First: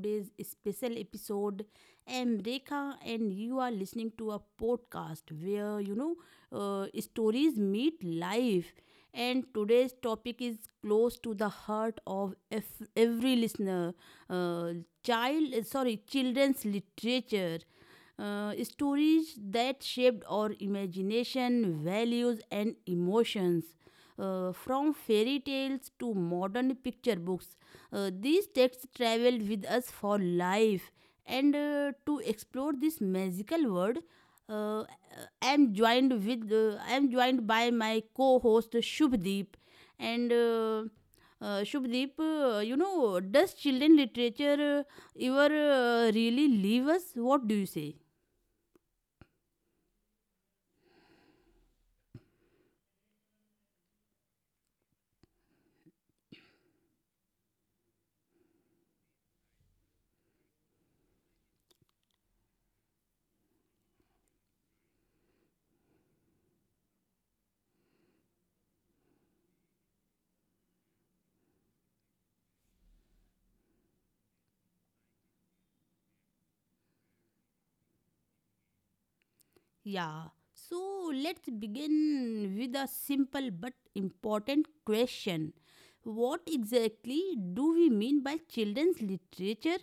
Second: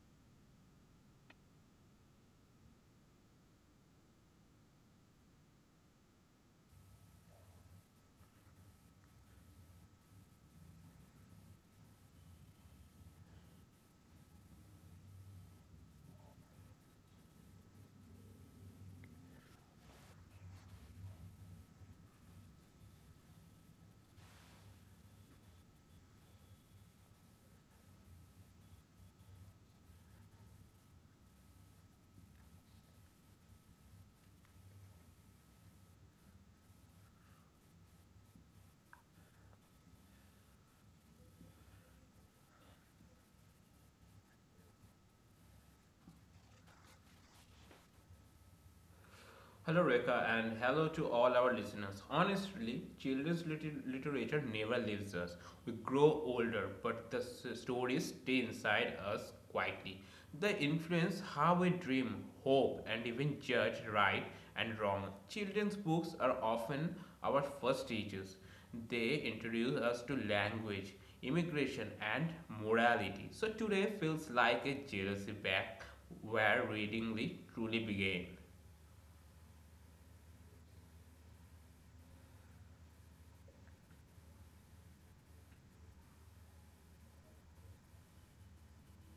today's special episode. I'm Rekha and you are listening to a podcast where stories meet life. And today's topic is close to the heart of every listener. Uh, Children's literature. Stories that shaped our imagination, values, and emotions from fairy tales to modern picture books, these texts travel with us for life. And to explore this magical world, uh, I am joined by my co-host Shubdeep, and Shubdeep, does children literature ever really leave us? What do you say? Hello, Rekha, and hello to all our listeners. Honestly, children's literature never leaves us. We grow older, but the stories stay inside us quietly. They influence how we dream, hope, and even judge right and wrong. Children's books are often our first teachers. They introduce us to language, immigration, and morality. So today feels like a jealousy back where reading really truly began. Yeah. So let's begin with a simple but important question. What exactly do we mean by children's literature?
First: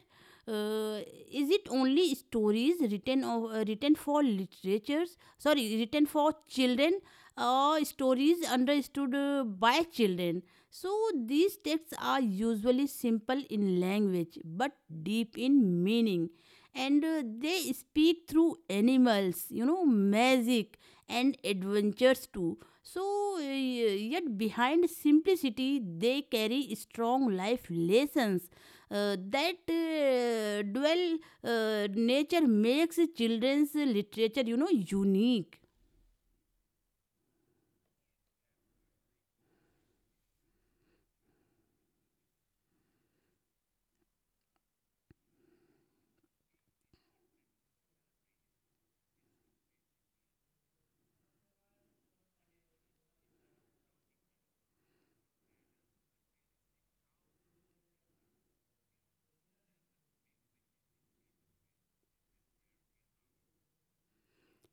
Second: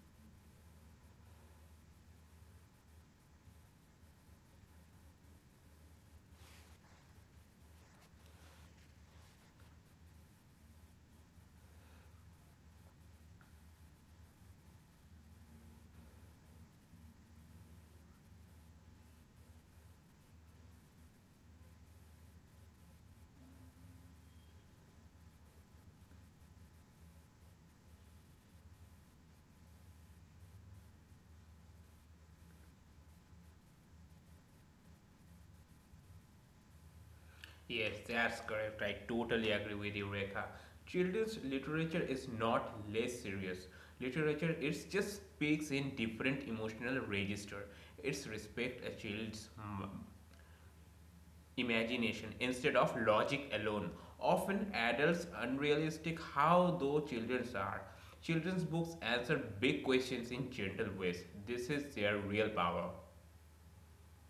Uh, is it only stories written of written for literatures? Sorry, written for children, or stories understood by children. So these texts are usually simple in language but deep in meaning, and they speak through animals, you know, magic and adventures too. So yet behind simplicity they carry strong life lessons, that dual nature makes children's literature, unique. Yes, that's correct. I totally agree with you, Rekha. Children's literature is not less serious. Literature it just speaks in different emotional register. It's respect a child's imagination instead of logic alone. Often adults unrealistic how though children's are. Children's books answer big questions in gentle ways. This is their real power.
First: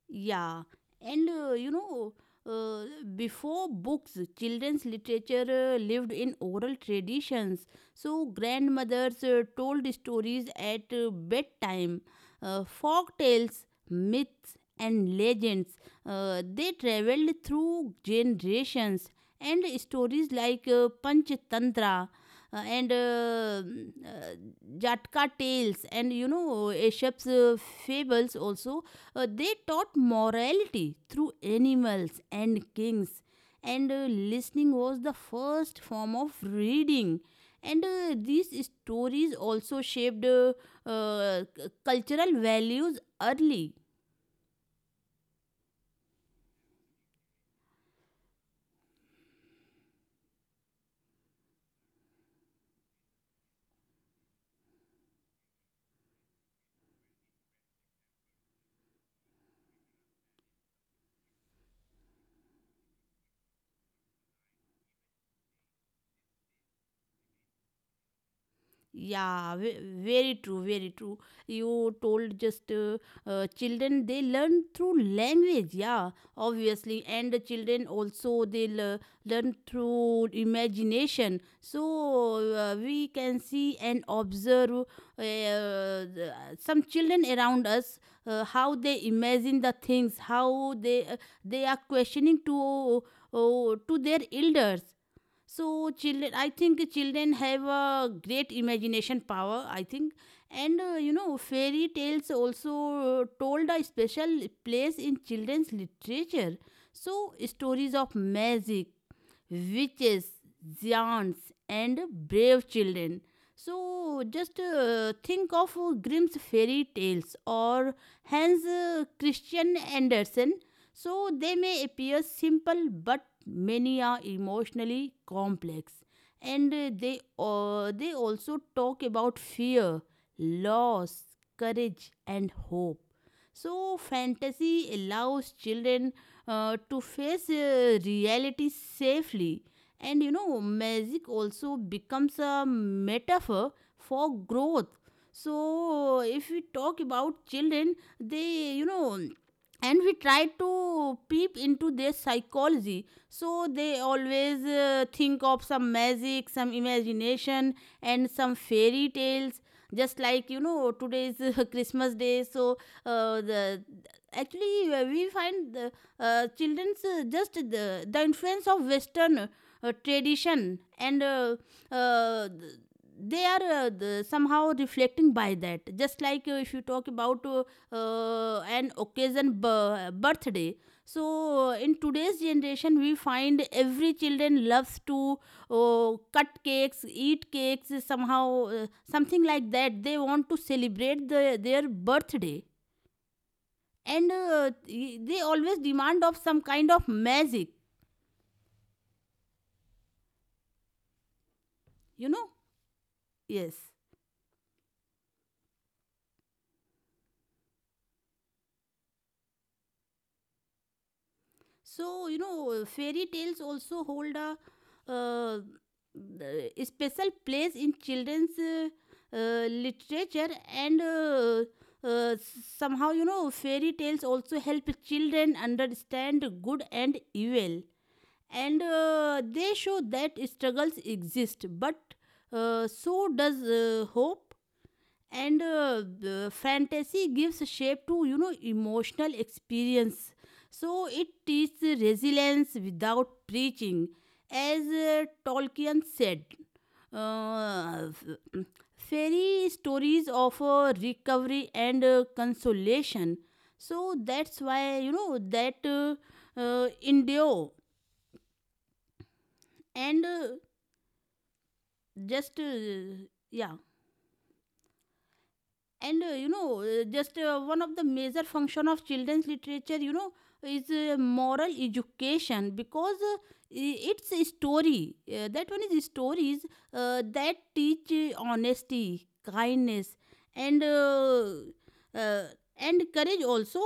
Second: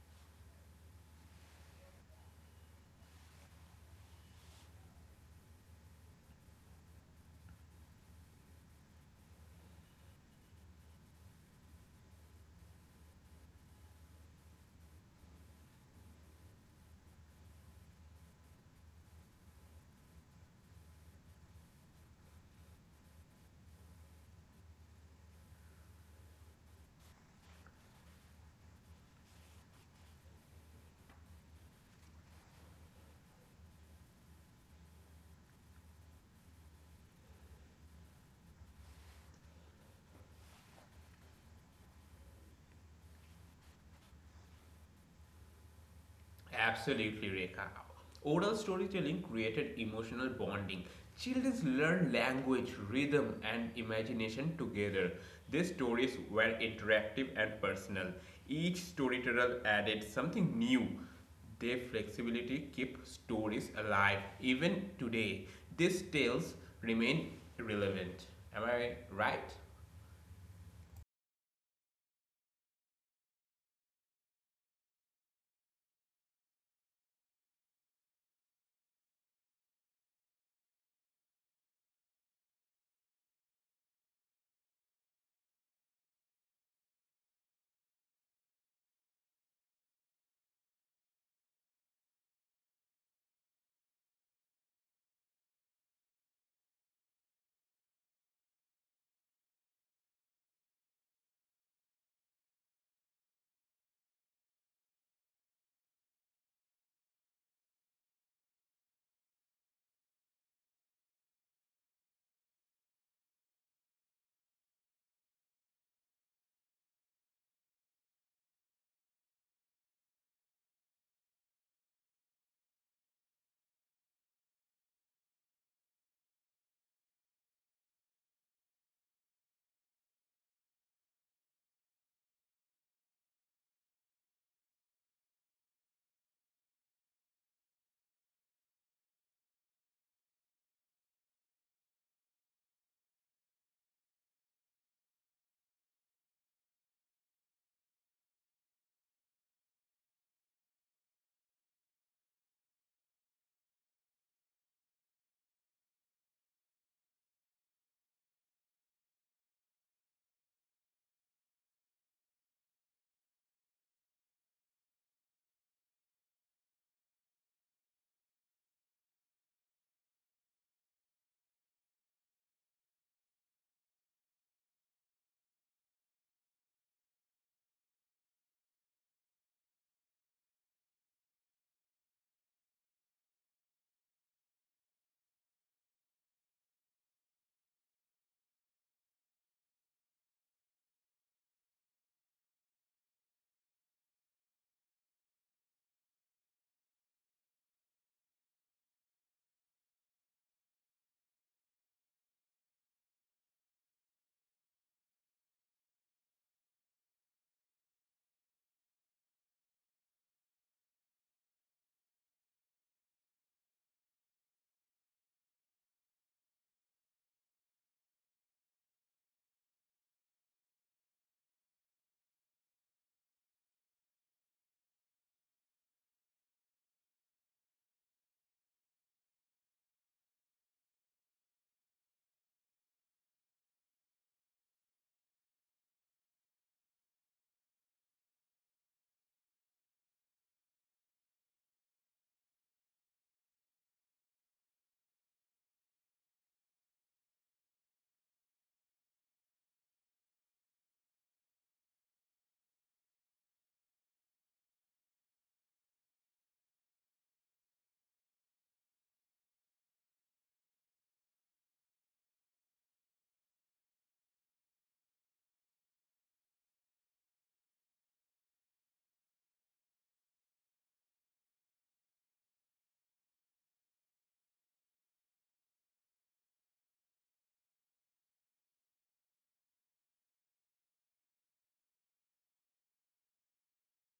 Yeah, and uh, before books, children's literature lived in oral traditions. So grandmothers told stories at bedtime, folk tales, myths, and legends. They traveled through generations, and stories like Panchatantra uh, and uh, mm, uh, Jatka tales, and you know, Aesop's fables also, they taught morality through animals and kings, and listening was the first form of reading. And these stories also shaped cultural values early. Absolutely, Rekha. Oral storytelling created emotional bonding. Children learn language, rhythm, and imagination together. These stories were interactive and personal. Each storyteller added something new. Their flexibility kept stories alive. Even today, these tales remain relevant. Am I right? Yeah, ve- Very true, very true. You told just children, they learn through language, yeah, obviously, and the children also, learn through imagination. So we can see and observe some children around us, how they imagine the things, how they are questioning to their elders. So children, I think, children have a great imagination power, I think. And you know, fairy tales also told a special place in children's literature. So stories of magic, witches, giants, and brave children. So just think of Grimm's fairy tales or Hans Christian Andersen. So they may appear simple, but many are emotionally complex. And they also talk about fear, loss, courage, and hope. So fantasy allows children to face reality safely. And you know, magic also becomes a metaphor for growth. So if we talk about children, they, you know, and we try to peep into their psychology, so they always think of some magic, some imagination, and some fairy tales. Just, like you know, today's Christmas day. So the actually we find the children's, the influence of Western tradition. And uh, th- they are somehow reflecting by that. Just like, if you talk about an occasion, birthday. So in today's generation, we find every children loves to cut cakes, eat cakes, somehow, something like that. They want to celebrate their birthday. And they always demand of some kind of magic, you know. Yes. So you know, fairy tales also hold a, uh, special place in children's literature. And uh, somehow, you know, fairy tales also help children understand good and evil. And they show that struggles exist, but so does hope. And the fantasy gives shape to, you know, emotional experience. So it teaches resilience without preaching. As Tolkien said, uh, f- fairy stories offer recovery and consolation. So that's why, you know, that endure. And just yeah. And you know just one of the major function of children's literature, you know, is moral education, because I- it's a story that one is stories that teach honesty, kindness, and uh, uh, and courage also.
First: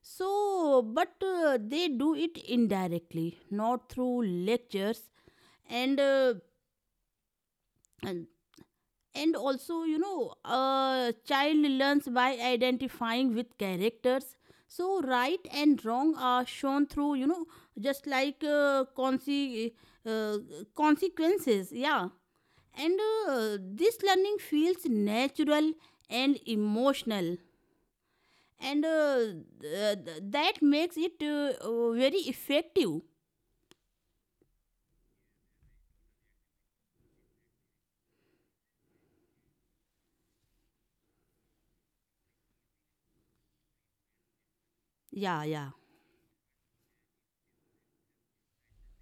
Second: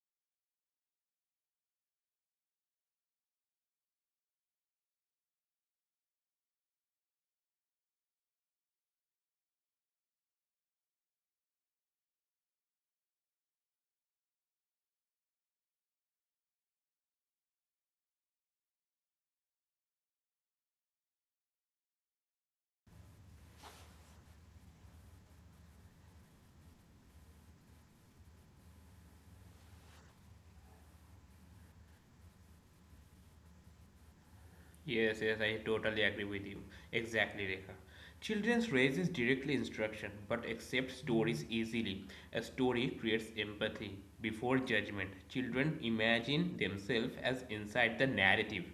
So but they do it indirectly, not through lectures. And and also, you know, a child learns by identifying with characters. So right and wrong are shown through, you know, just like uh, consequences, yeah. And this learning feels natural and emotional. And that makes it very effective. Yes, yes, I totally agree with you. Exactly, Rekha. Children raises directly instruction but accept stories easily. A story creates empathy before judgment. Yeah, yeah. Children imagine themselves as inside the narrative.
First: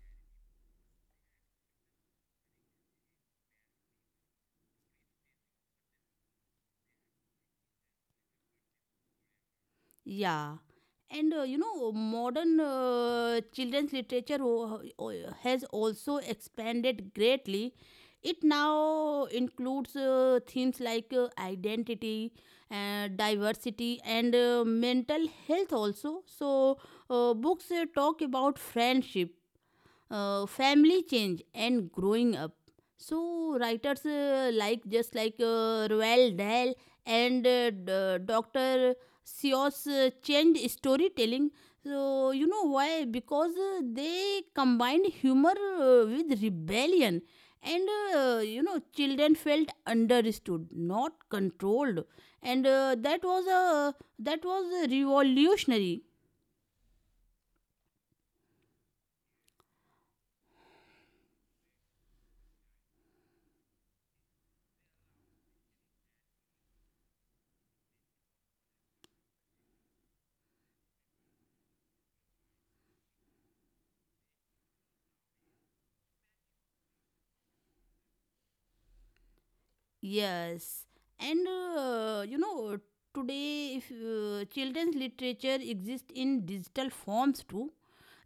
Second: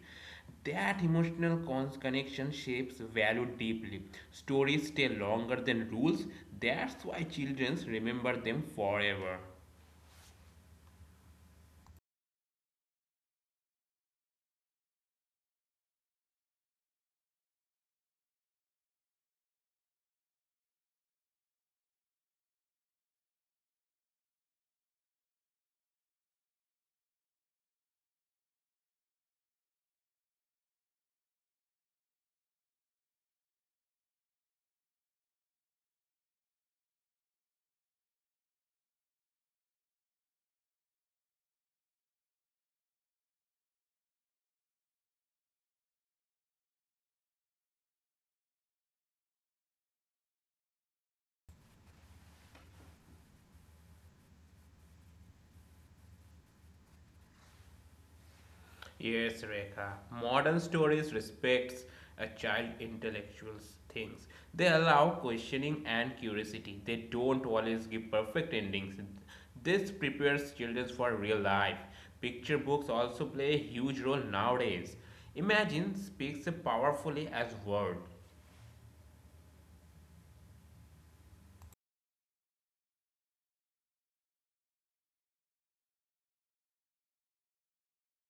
That emotional connection shapes value deeply. Stories stay longer than rules. That's why children remember them forever. Yeah, and you know, modern children's literature has also expanded greatly. It now includes themes like identity, diversity, and mental health also. So books talk about friendship, family, change, and growing up. So writers like just like Roald Dahl and Dr. Seuss changed storytelling. So you know why? Because they combined humor with rebellion. And you know, children felt understood, not controlled. And that was revolutionary. Yes, Rekha. Modern stories respects a child intellectual's things. They allow questioning and curiosity. They don't always give perfect endings. This prepares children for real life. Picture books also play a huge role nowadays. Imagine speaks powerfully as word. Yes, and you know, today if children's literature exists in digital forms too,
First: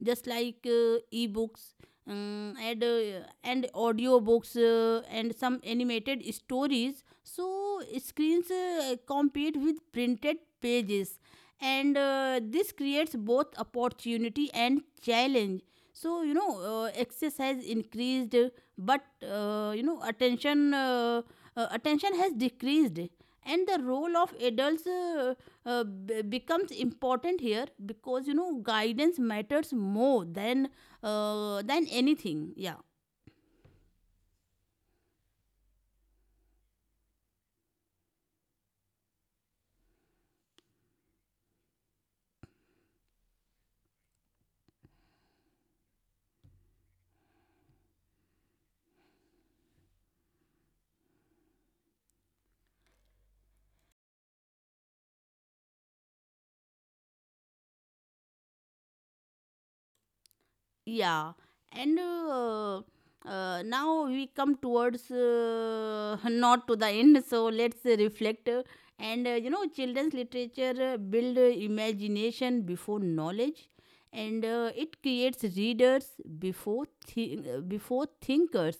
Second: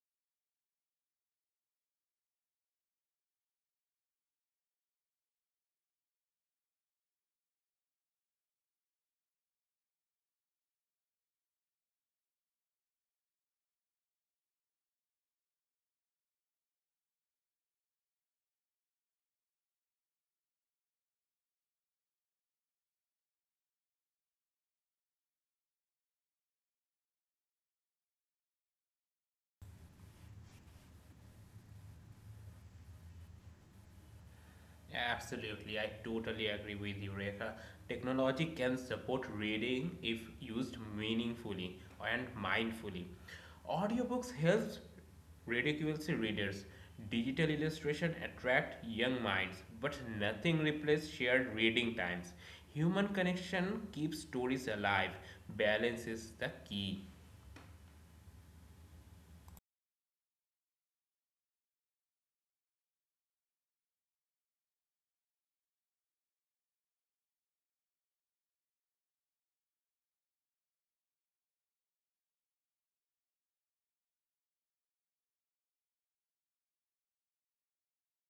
just like e-books, and audio books and some animated stories. So screens compete with printed pages, and this creates both opportunity and challenge. So you know, exercise increased, but uh, you know attention uh, attention has decreased. And the role of adults becomes important here, because you know, guidance matters more than anything, yeah. Absolutely, I totally agree with you, Rekha. Technology can support reading if used meaningfully and mindfully. Audiobooks helps ridiculous readers. Digital illustration attract young minds, but nothing replaces shared reading times. Human connection keeps stories alive. Balance is the key. Yeah, and now we come towards, not to the end. So let's reflect. Uh, and you know, children's literature build imagination before knowledge. And it creates readers before thinkers.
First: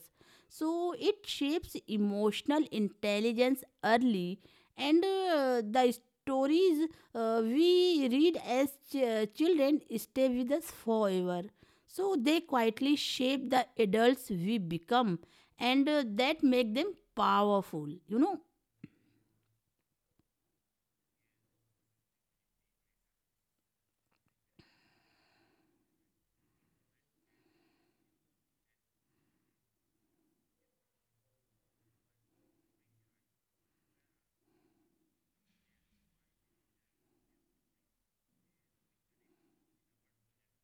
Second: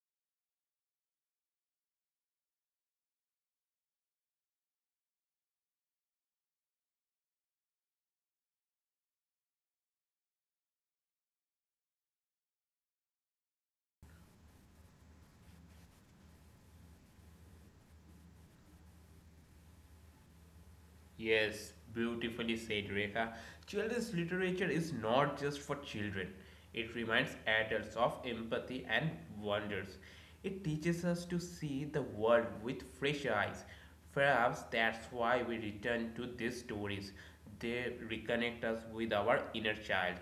So it shapes emotional intelligence early. And the stories we read as children stay with us forever. So they quietly shape the adults we become. And that make them powerful, you know. Yes, beautifully said, Rekha. Children's literature is not just for children. It reminds adults of empathy and wonders. It teaches us to see the world with fresh eyes. Perhaps that's why we return to these stories. They reconnect us with our inner child.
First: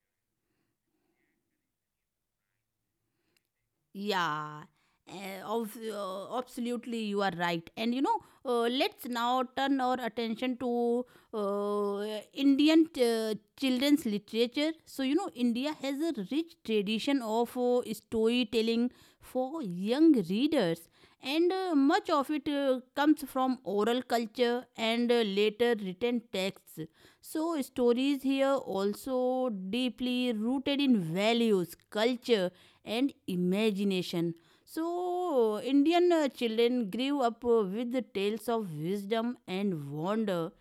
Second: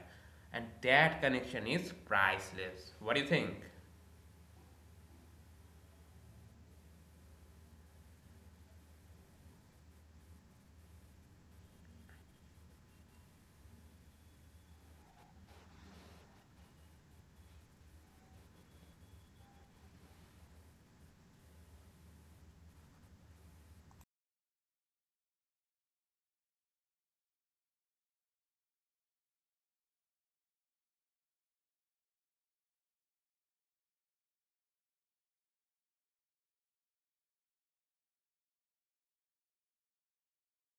And that connection is priceless. What do you think? Yeah, absolutely, you are right. And you know, let's now turn our attention to Indian children's literature. So you know, India has a rich tradition of storytelling for young readers. And much of it comes from oral culture and later written texts. So stories here also deeply rooted in values, culture, and imagination. So Indian children grew up with the tales of wisdom and wonder.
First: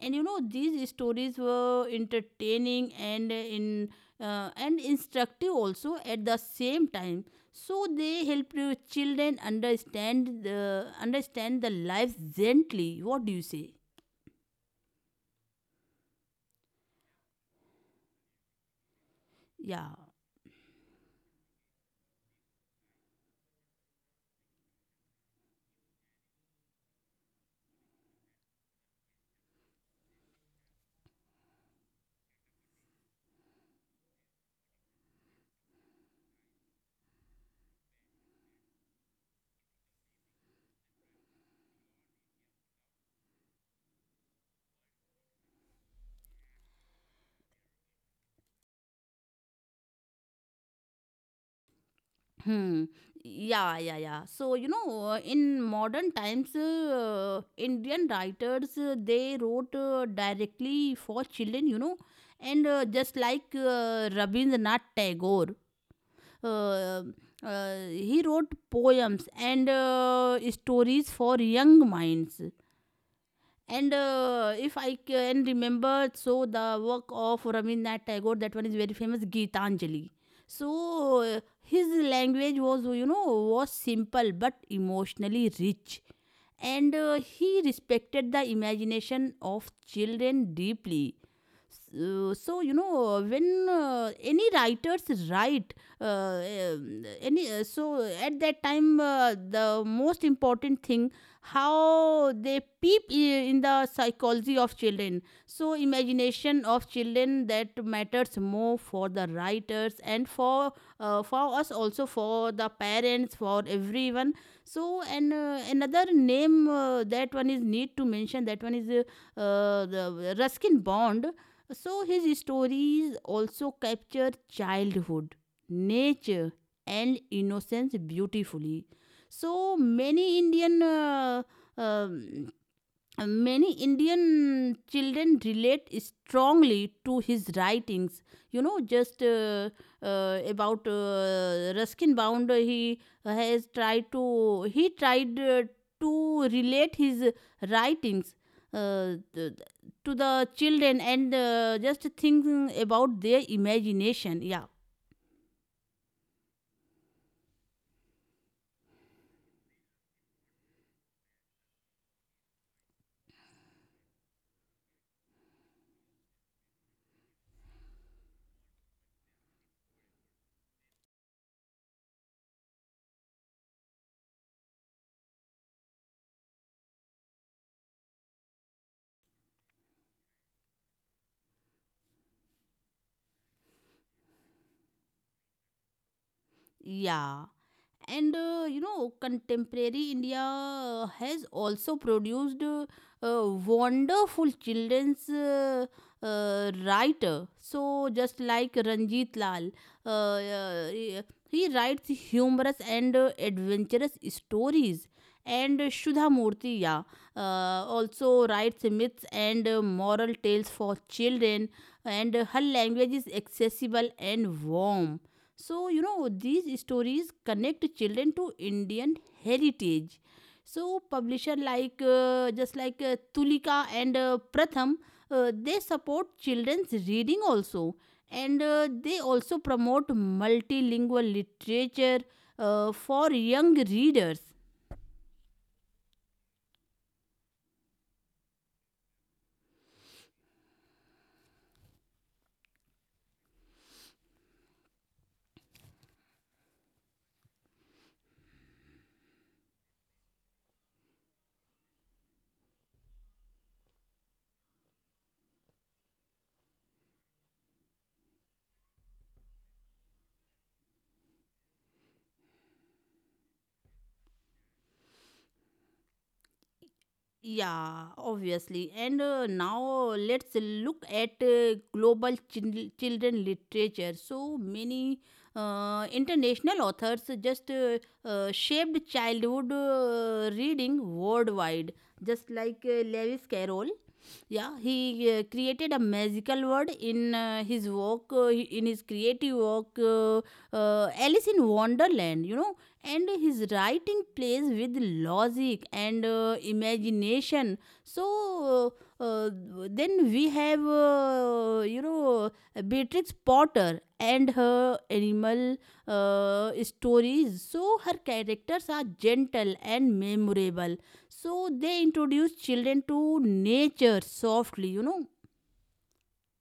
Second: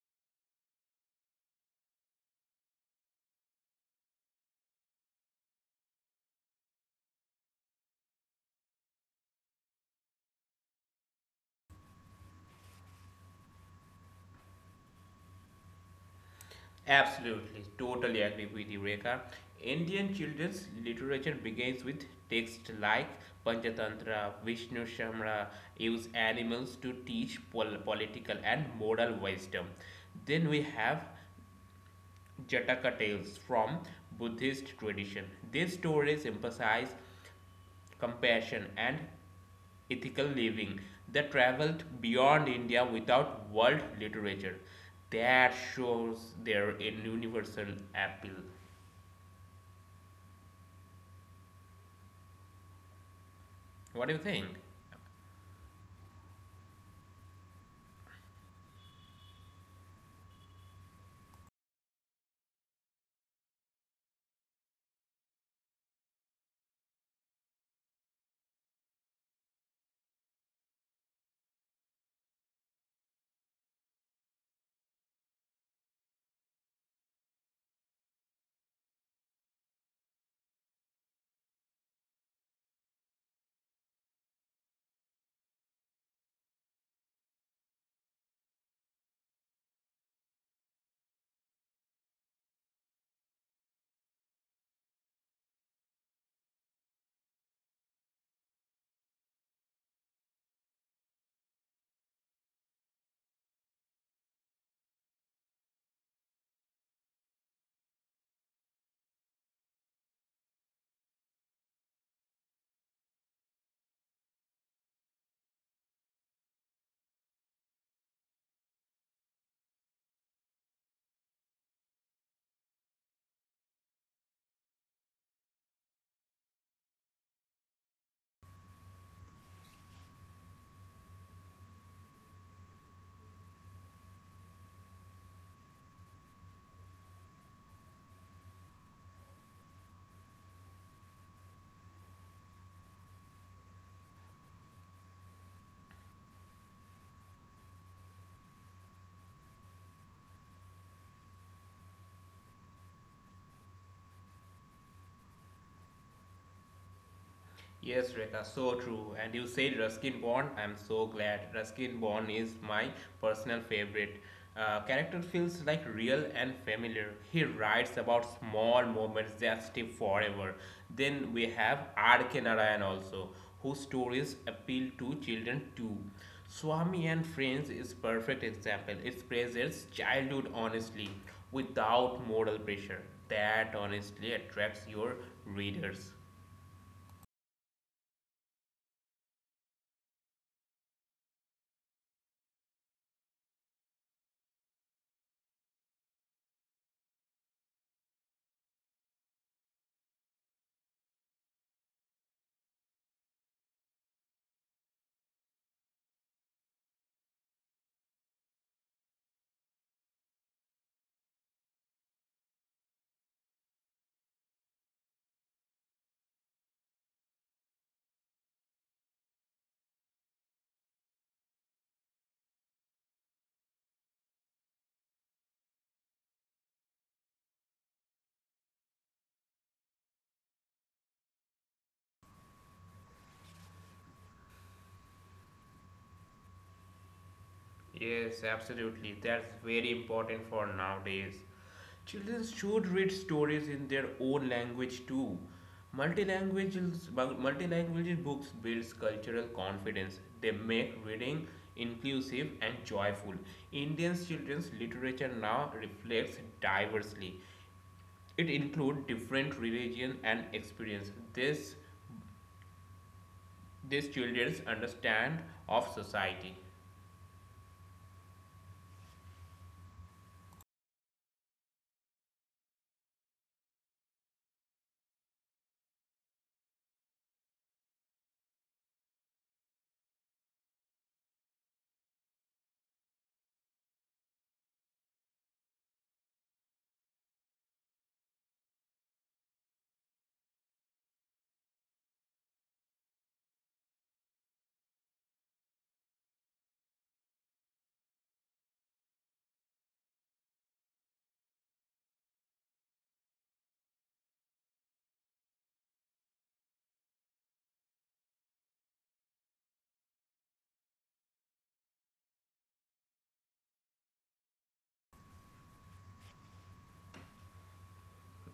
And you know, these stories were entertaining and in and instructive also at the same time. So they helped children understand the life gently. What do you say? Absolutely, totally agree with you, Rekha. Yeah. Indian children's literature begins with texts like Panchatantra, Vishnu Shamra, use animals to teach political and moral wisdom. Then we have Jataka tales from Buddhist tradition. These stories emphasize compassion, and ethical living that traveled beyond India without world literature. That shows their universal appeal. Hmm. What do you Yeah, think? yeah, yeah. So you know, in modern times, Indian writers, they wrote directly for children, you know. And just like Rabindranath Tagore, uh, he wrote poems and stories for young minds. And if I can remember, so the work of Rabindranath Tagore, that one is very famous, Gitanjali. So his language was, you know, was simple but emotionally rich. And he respected the imagination of children deeply. So, so you know, when any writers write any so at that time, the most important thing, how they in the psychology of children. So imagination of children, that matters more for the writers and for us, also for the parents, for everyone. So and another name, that one is need to mention that one is the Ruskin Bond. So his stories also capture childhood, nature, and innocence beautifully. So many Indian um, many Indian children relate strongly to his writings, you know. Just about Ruskin Bound, he has tried to he tried to relate his writings uh, th- to the children. And just think about their imagination, yeah. Yes, Rekha, so true. And you said Ruskin Bond. I'm so glad. Ruskin Bond is my personal favorite. Character feels like real and familiar. He writes about small moments that stay forever. Then we have R.K. Narayan also, whose stories appeal to children too. Swami and Friends is perfect example. It presents childhood honestly, without moral pressure. That honestly attracts your readers. Yeah, and you know, contemporary India has also produced a wonderful children's writer. So just like Ranjit Lal, uh, uh, he he writes humorous and adventurous stories. And Shudha Murthy, yeah, uh, also writes myths and moral tales for children. And her language is accessible and warm. So you know, these stories connect children to Indian heritage. So publisher like just like Tulika and Pratham, they support children's reading also. And they also promote multilingual literature for young readers. Yes, absolutely. That's very important for nowadays. Children should read stories in their own language too. Multilanguage, multilanguage books builds cultural confidence. They make reading inclusive and joyful. Indian children's literature now reflects diversely. It includes different religion and experience. This these children understand of society. Yeah, obviously. And now let's look at global children literature. So many international authors just shaped childhood reading worldwide. Just like Lewis Carroll. Yeah, he created a magical world in in his creative work, Alice in Wonderland, you know. And his writing plays with logic and imagination. So uh, uh, then we have, Beatrix Potter and her animal stories. So her characters are gentle and memorable, so they introduce children to nature softly,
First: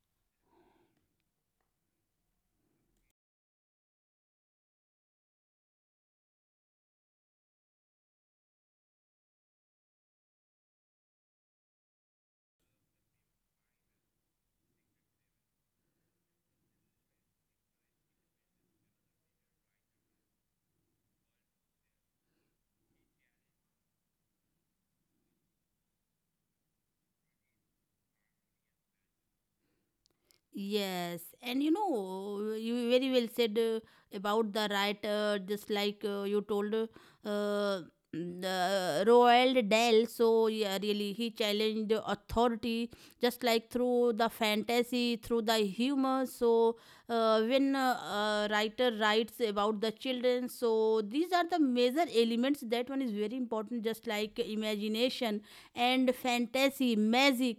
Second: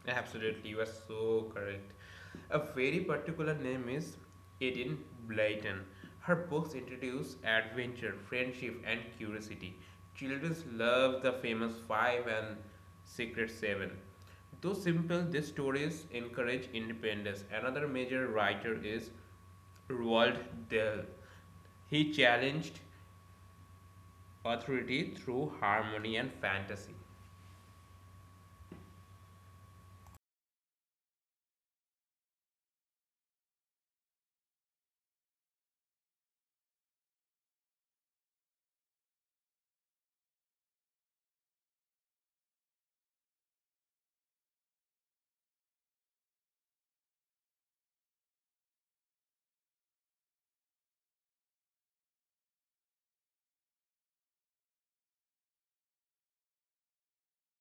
Absolutely, you are so correct. A very particular name is Edith Blyton. Her books introduce adventure, friendship, and curiosity. Children love the famous Five and Secret Seven. Though simple, these stories encourage independence. Another major writer is Roald Dahl. He challenged authority through harmony and fantasy. yes, and you very well said, about the right, just like you told, the Roald Dahl. So, yeah, really, he challenged the authority just like through the fantasy, through the humor. So, when a writer writes about the children, so these are the major elements that one is very important, just like imagination and fantasy, magic,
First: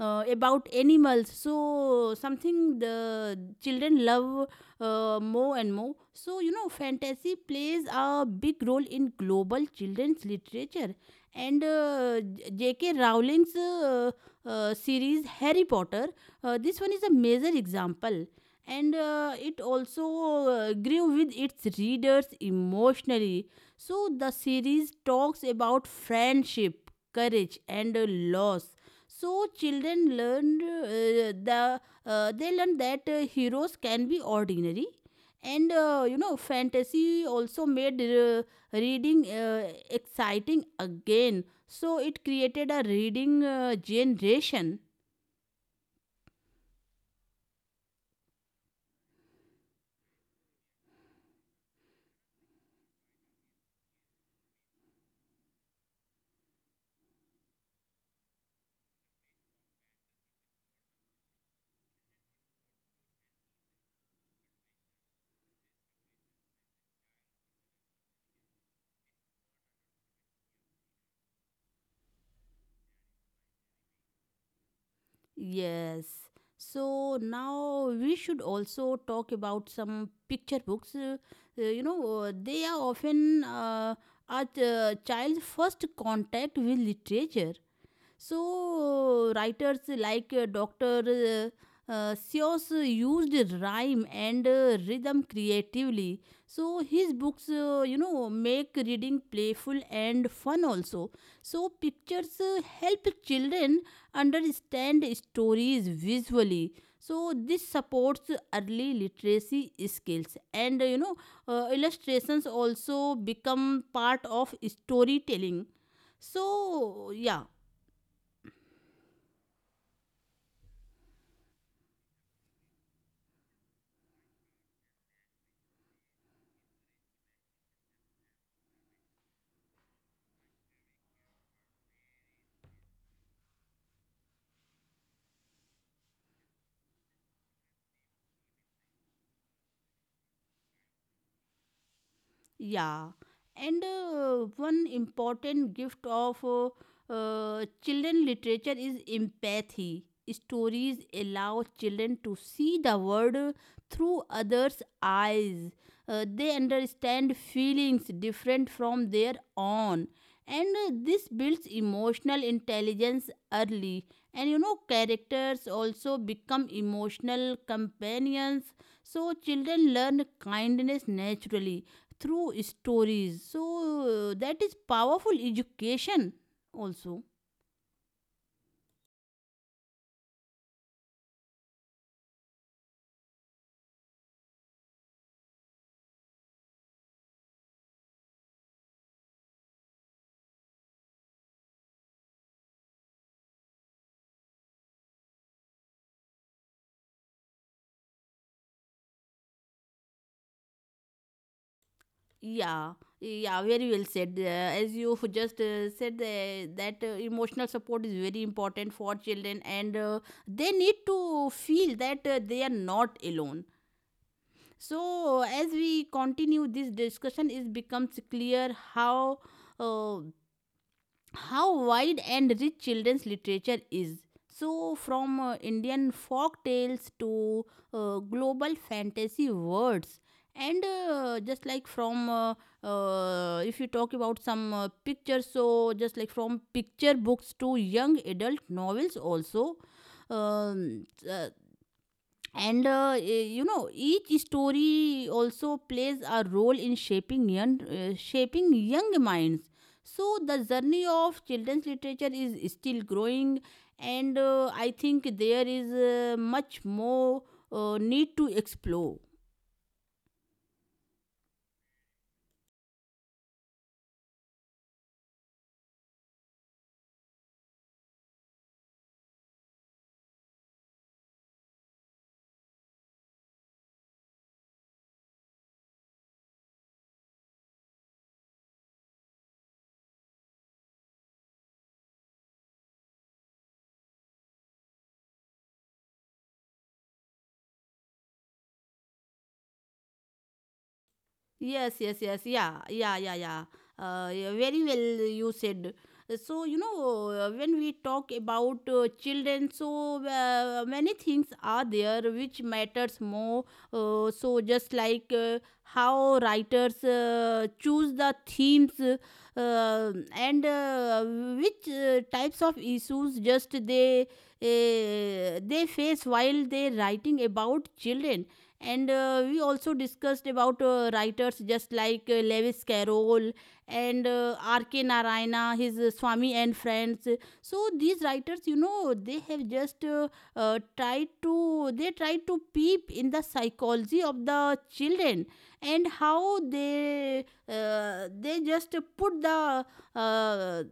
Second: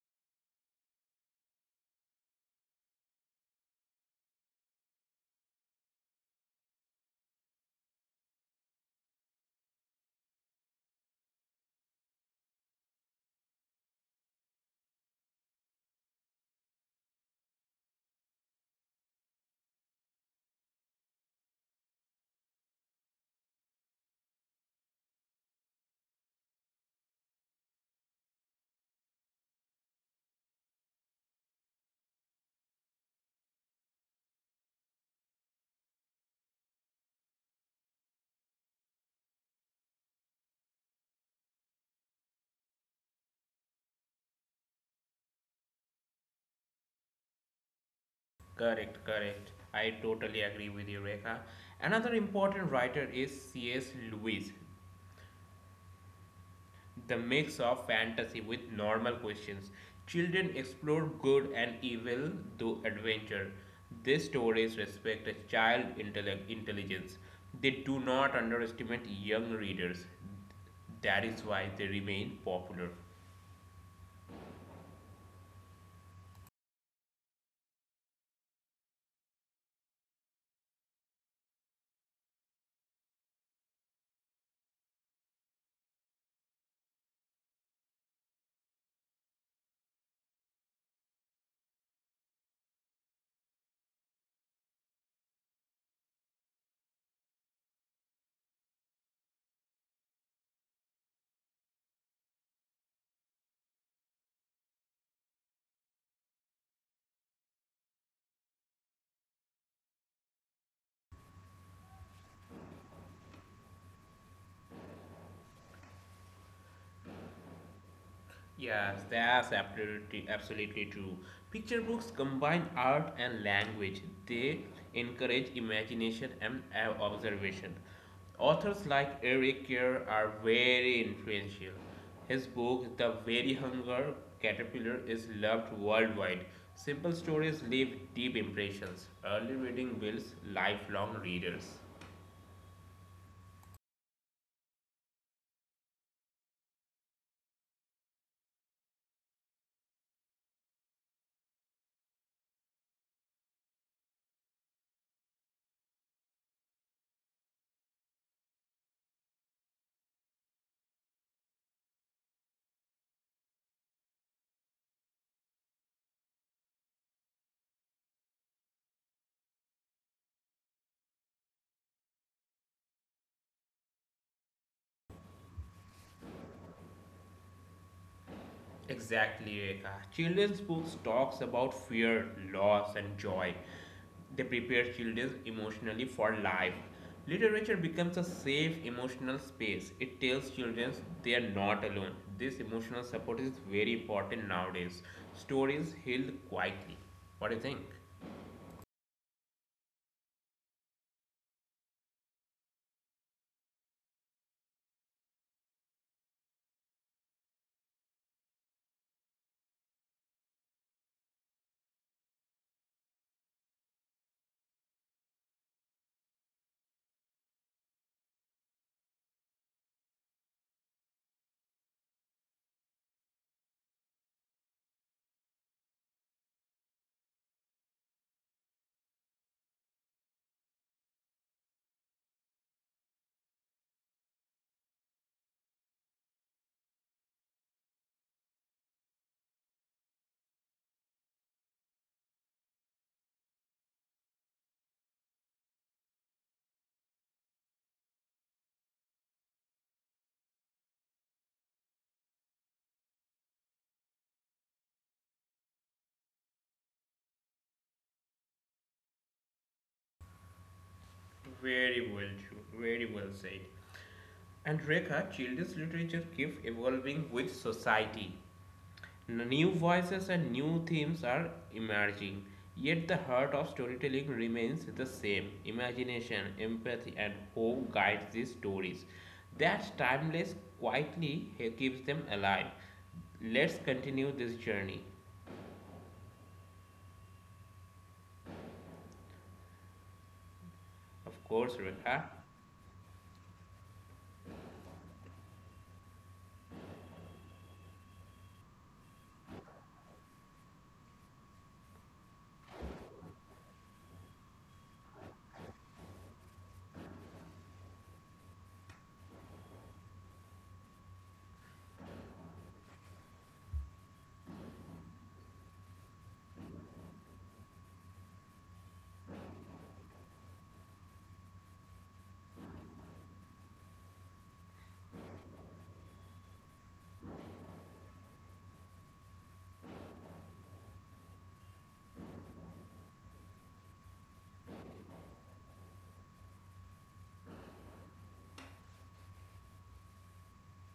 about animals, so something the children love more and more. So fantasy plays a big role in global children's literature. And JK Rowling's, series Harry Potter, this one is a major example. And it also grew with its readers emotionally. So the series talks about friendship, courage and loss. So children learn, the they learn that heroes can be ordinary, and fantasy also made reading exciting again. So it created a reading generation. Correct, correct. I totally agree with you, Rekha. Another important writer is C.S. Lewis. The mix of fantasy with normal questions. Children explore good and evil through adventure. These stories respect a child intellect intelligence. They do not underestimate young readers. That is why they remain popular. Yes. So now we should also talk about some picture books. They are often a child's first contact with literature. So, writers like Dr. Seuss used rhyme and rhythm creatively. So, his books, make reading playful and fun also. So, pictures help children understand stories visually. So, this supports early literacy skills, and illustrations also become part of storytelling, so yeah. Yes, that's absolutely, absolutely true. Picture books combine art and language. They encourage imagination and observation. Authors like Eric Kerr are very influential. His book, The Very Hunger Caterpillar, is loved worldwide. Simple stories leave deep impressions. Early reading builds lifelong readers. Yeah, and one important gift of children literature is empathy. Stories allow children to see the world through others' eyes. They understand feelings different from their own, and this builds emotional intelligence early. And characters also become emotional companions, so children learn kindness naturally through stories. So that is powerful education also. Exactly, Rekha. Children's books talks about fear, loss, and joy. They prepare children emotionally for life. Literature becomes a safe emotional space. It tells children they are not alone. This emotional support is very important nowadays. Stories heal quietly. What do you think? Yeah, yeah, very well said. As you just said that emotional support is very important for children, and they need to feel that they are not alone. So as we continue this discussion, it becomes clear uh, how wide and rich children's literature is. So, from Indian folk tales to global fantasy words, and just like from if you talk about some pictures, so just like from picture books to young adult novels, also. Um, uh, each story also plays a role in shaping young, shaping young minds. So the journey of children's literature is still growing, and I think there is much more need to explore. Very well, true. Very well said. And Rekha, children's literature keeps evolving with society. New voices and new themes are emerging, yet the heart of storytelling remains the same. Imagination, empathy, and hope guide these stories. That timeless quietly keeps them alive. Let's continue this journey. Of course, Yes, yes, Rekha. yes. Yeah, yeah, yeah, yeah. Yeah, very well you said. So, when we talk about children, so many things are there which matters more. So, just like how writers choose the themes, and which types of issues just they face while they writing about children. And we also discussed about writers just like Lewis Carroll and R.K. Narayana, his Swami and Friends. So these writers, they have just tried to they tried to peep in the psychology of the children, and how they just put the uh,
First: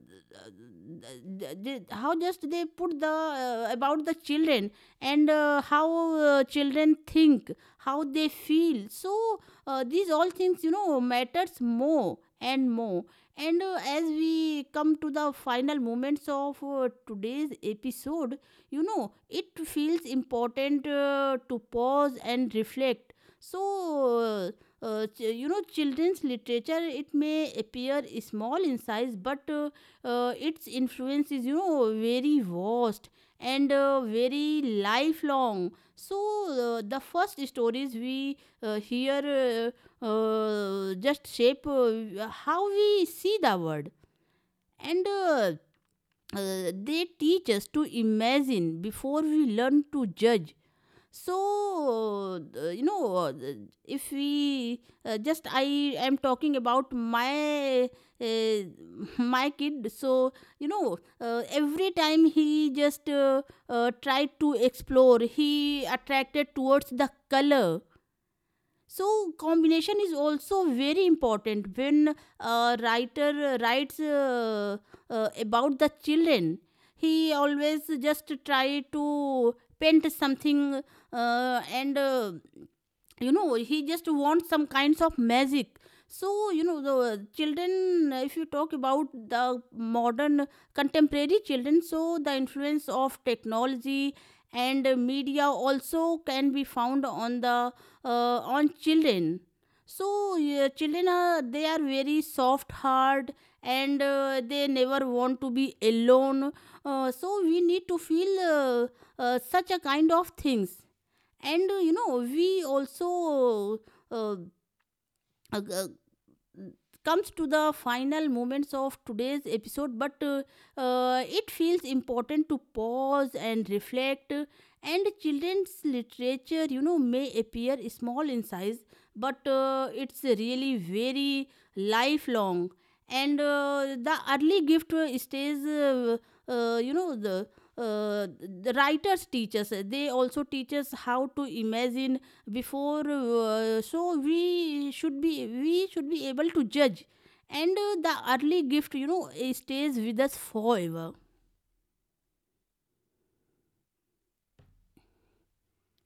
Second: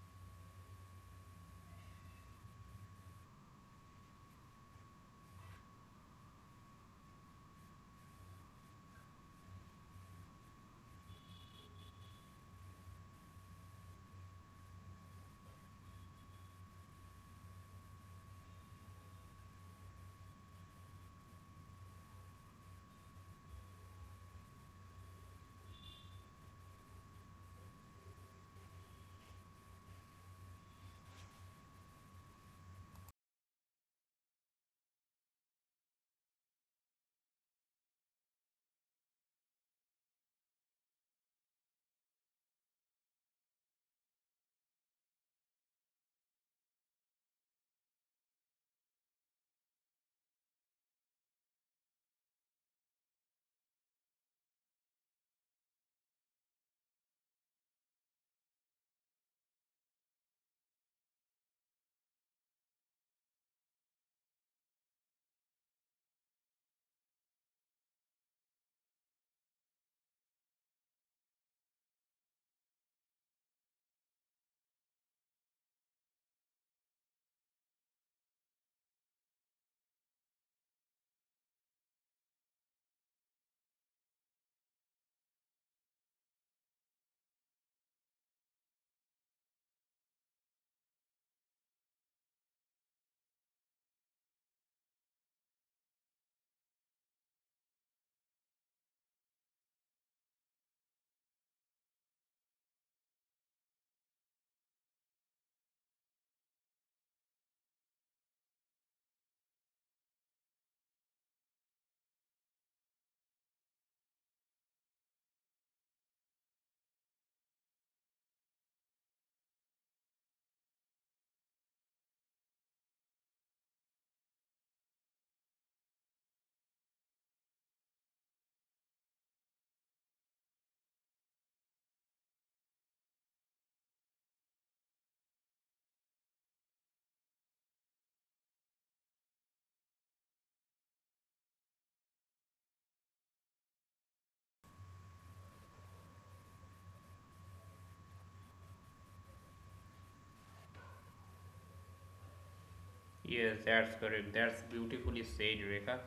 how just they put the about the children, and how children think, how they feel. So these all things, matters more and more. And as we come to the final moments of today's episode, it feels important to pause and reflect. So uh, children's literature, it may appear small in size, but its influence is, very vast and very lifelong. So the first stories we hear just shape how we see the world, and they teach us to imagine before we learn to judge. So uh, you know uh, if we just, I am talking about my uh, my kid. So every time he just tried to explore, he attracted towards the color. So combination is also very important when a writer writes about the children. He always just try to paint something, and he just wants some kinds of magic. So the children, if you talk about the modern contemporary children, so the influence of technology and media also can be found on the, on children. So yeah, children are, they are very soft hard, and they never want to be alone. So we need to feel such a kind of things. And we also uh, uh, uh, comes to the final moments of today's episode, but it feels important to pause and reflect. And children's literature, may appear small in size, but it's really very lifelong. And the early gift stays, uh, you know, the the writers teach us. They also teach us how to imagine before, so we should be, we should be able to judge. And the early gift, it stays with us forever. Yes, that's correct. That's beautifully said, Rekha.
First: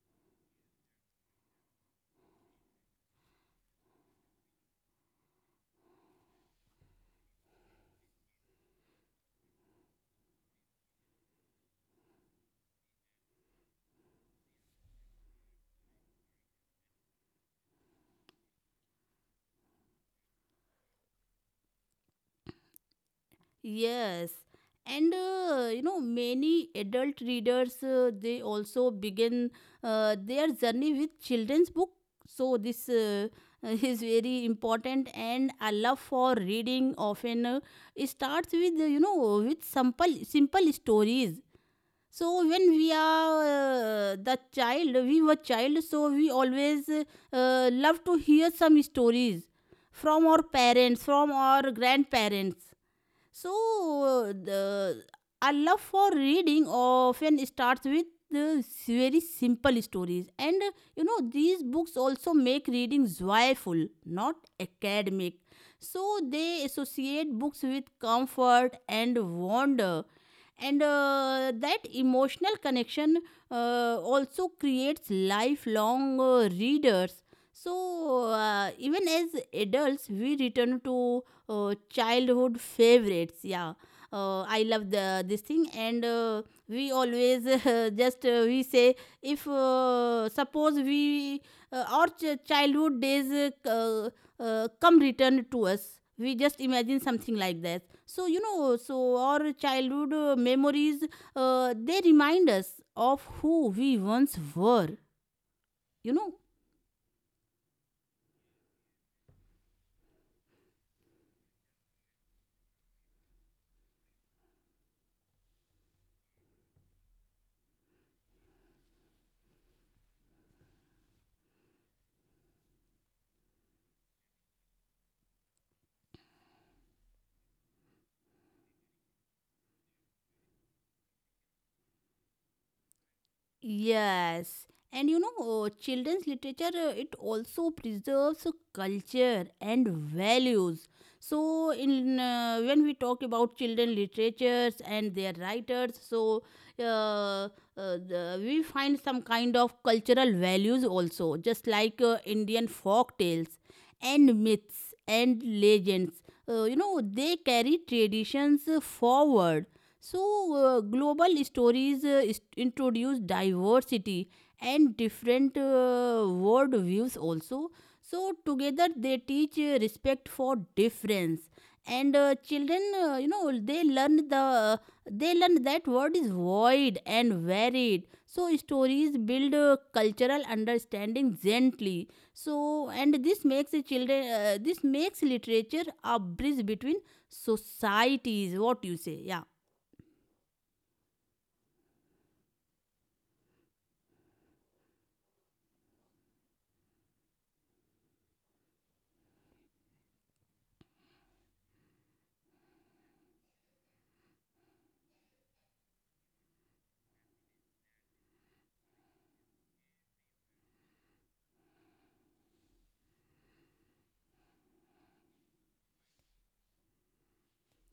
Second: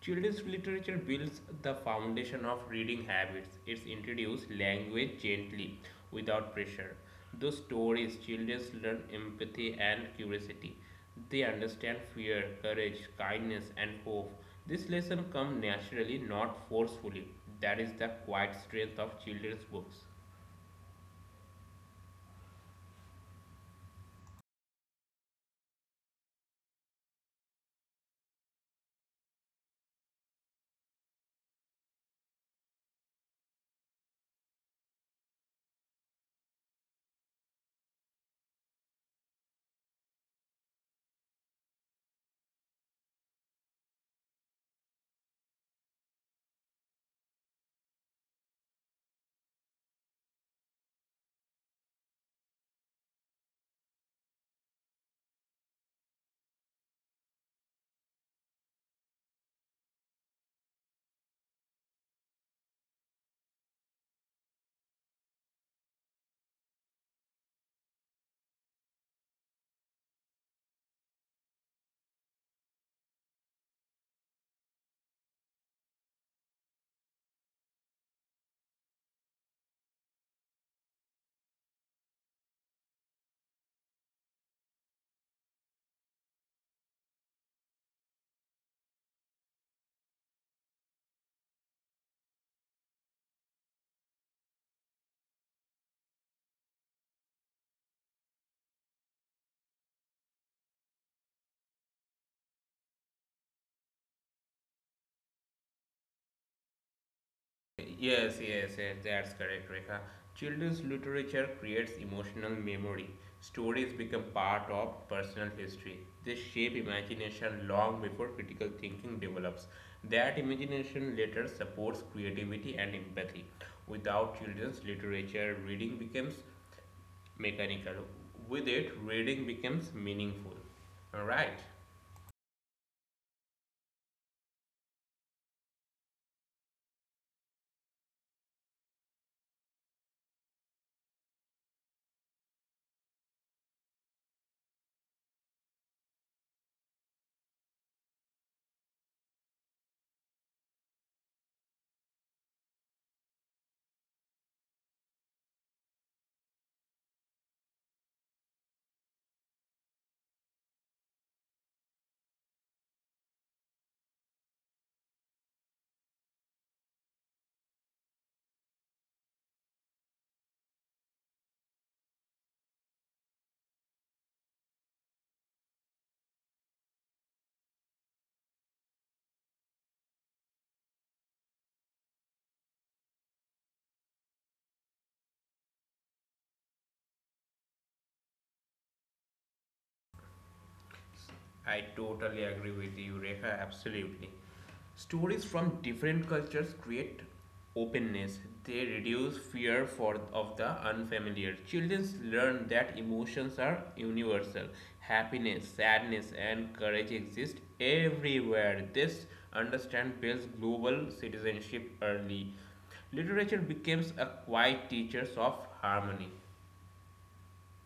Children's literature builds the foundation of reading habits. It introduces language gently, without pressure. Through stories, children learn empathy and curiosity. They understand fear, courage, kindness, and hope. This lesson comes naturally, not forcefully. That is the quiet strength of children's books. Yes. And many adult readers they also begin their journey with children's book. So this is very important, and a love for reading often starts with, with simple stories. So when we are the child, we were child, so we always love to hear some stories from our parents, from our grandparents. So, the, our love for reading often starts with the very simple stories. And these books also make reading joyful, not academic. So, they associate books with comfort and wonder. And that emotional connection also creates lifelong readers. So, even as adults, we return to childhood favorites. Yeah, I love the this thing, and we always just we say, if suppose we our childhood days come return to us, we just imagine something like that. So so our childhood memories, they remind us of who we once were, you know. Yes, yes, yes, that's correct, Rekha. Children's literature creates emotional memory. Stories become part of personal history. They shape imagination long before critical thinking develops. That imagination later supports creativity and empathy. Without children's literature, reading becomes mechanical. With it, reading becomes meaningful. Alright? Yes, and children's literature, it also preserves culture and values. So, in when we talk about children literatures and their writers, so uh, uh, we find some kind of cultural values also, just like Indian folk tales and myths and legends. You know, they carry traditions forward. So, global stories introduce diversity and different world views also. So, together they teach respect for difference. And children, they learn the, they learn that word is void and varied. So stories build cultural understanding gently. So and this makes the children, this makes literature a bridge between societies. What you say? Yeah. I totally agree with you, Rekha, absolutely. Stories from different cultures create openness. They reduce fear for of the unfamiliar. Children learn that emotions are universal. Happiness, sadness, and courage exist everywhere. This understand builds global citizenship early. Literature becomes a quiet teacher of harmony.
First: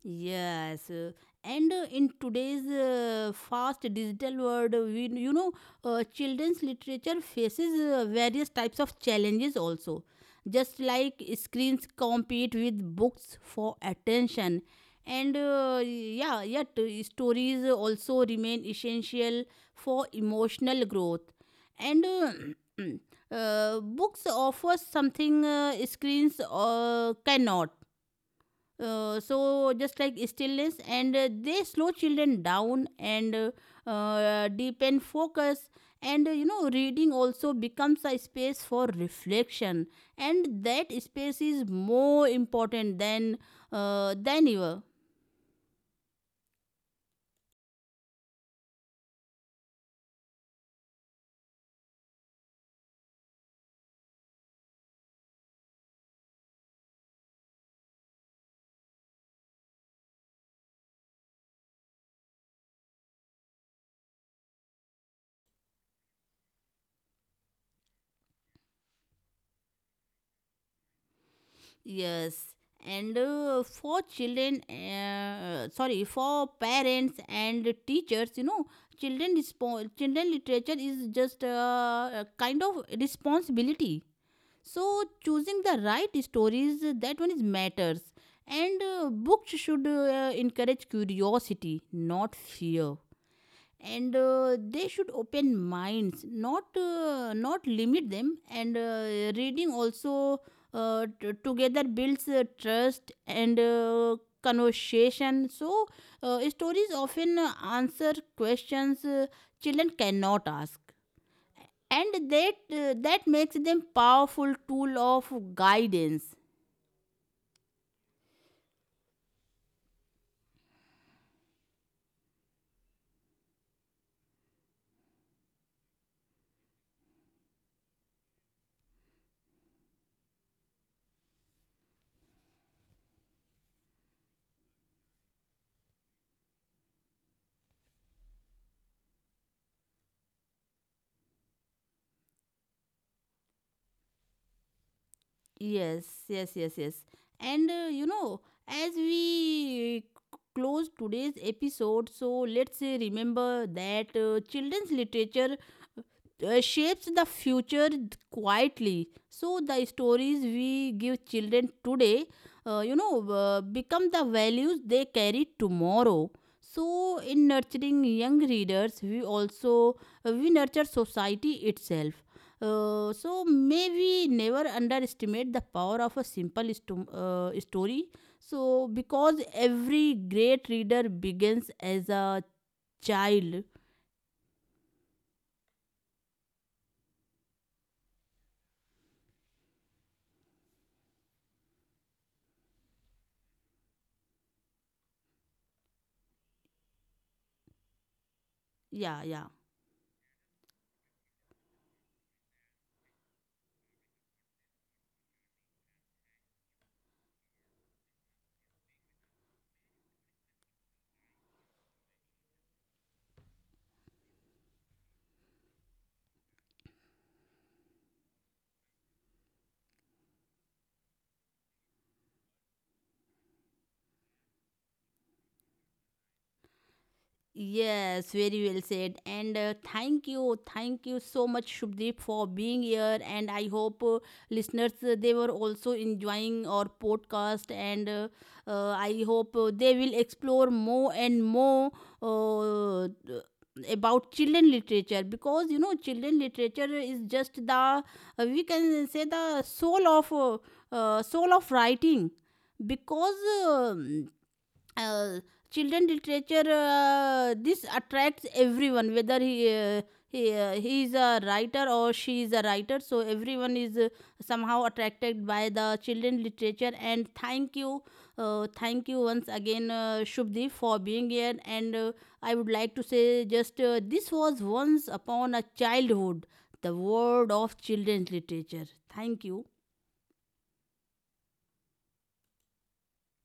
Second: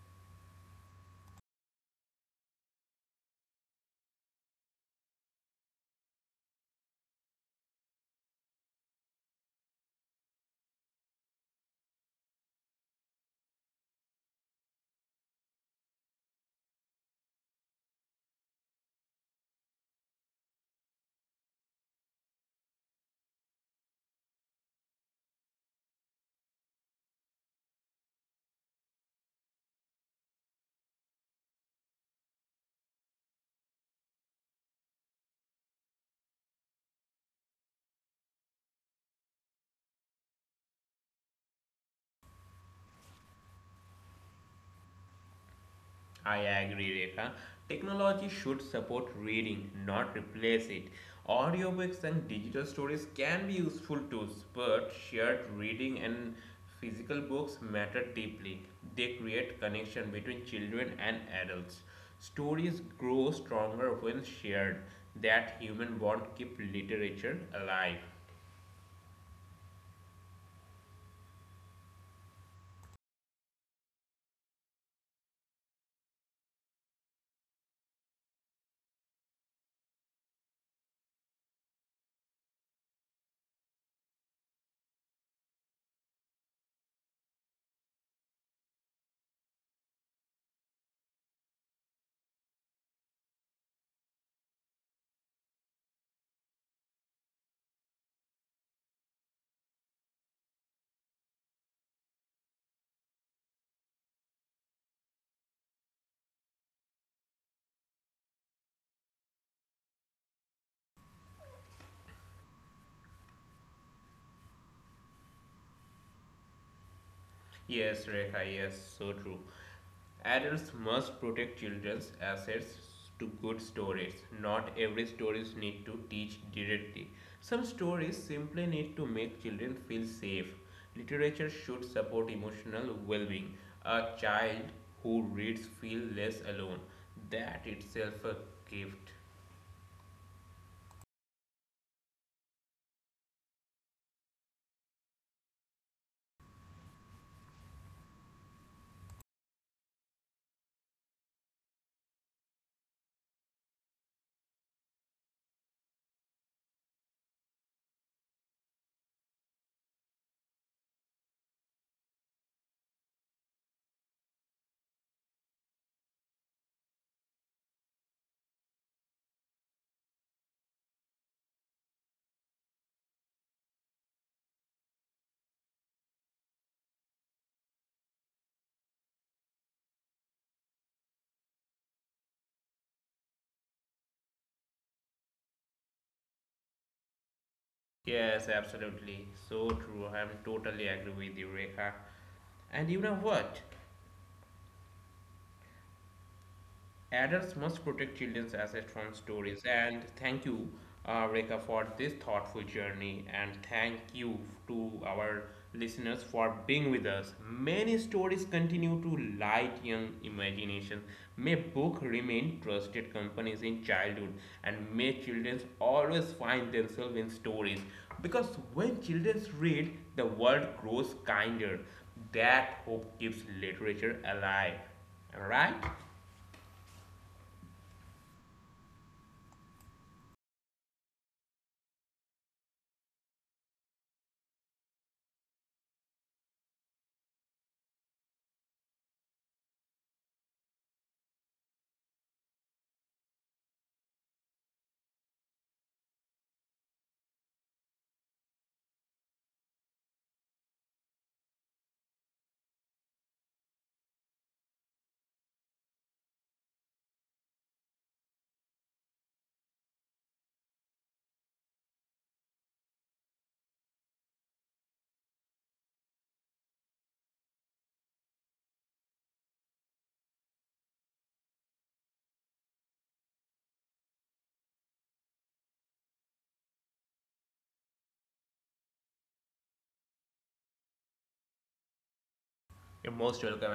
Yes, and in today's fast digital world, children's literature faces various types of challenges also. Just like screens compete with books for attention, and yeah, yet stories also remain essential for emotional growth. And books offer something screens cannot, so just like stillness. And they slow children down and deepen focus. And reading also becomes a space for reflection, and that space is more important than ever. I agree, Rekha. Technology should support reading, not replace it. Audiobooks and digital stories can be useful tools, but shared reading and physical books matter deeply. They create connection between children and adults. Stories grow stronger when shared. That human bond keeps literature alive. Yes, and for children, sorry, for parents and teachers, you know, children children literature is just a kind of responsibility. So choosing the right stories, that one is matters. And books should encourage curiosity, not fear, and they should open minds, not not limit them. And reading also together builds trust and conversation. So stories often answer questions children cannot ask, and that that makes them powerful tool of guidance. Yes, Rekha, yes, so true. Adults must protect children's assets to good stories. Not every stories need to teach directly. Some stories simply need to make children feel safe. Literature should support emotional well-being. A child who reads feel less alone. That itself a gift. Yes, yes, yes, yes. And as we close today's episode, so let's remember that children's literature shapes the future quietly. So the stories we give children today, become the values they carry tomorrow. So in nurturing young readers, we also we nurture society itself. So may we never underestimate the power of a simple story. So because every great reader begins as a child. Yes, absolutely. So true. I'm totally agree with you, Rekha. And you know what? Adults must protect children's assets from Yeah, yeah. stories. And thank you, Rekha, for this thoughtful journey. And thank you to our listeners for being with us. Many stories continue to light young imaginations. May books remain trusted companies in childhood, and may children always find themselves in stories. Because when children read, the world grows kinder. That hope keeps literature alive. All right. Yes, very well said. And thank you so much, Shubdeep, for being here. And I hope listeners they were also enjoying our podcast. And I hope they will explore more and more uh, uh, about children literature, because you know children literature is just the, we can say the soul of writing because. um uh, children literature, this attracts everyone, whether he he is a writer or she is a writer. So everyone is somehow attracted by the children literature. And thank you, thank you once again, Shubdeep, for being here. And I would like to say just, this was Once Upon a Childhood, the world of children's literature. Thank you. You're most welcome.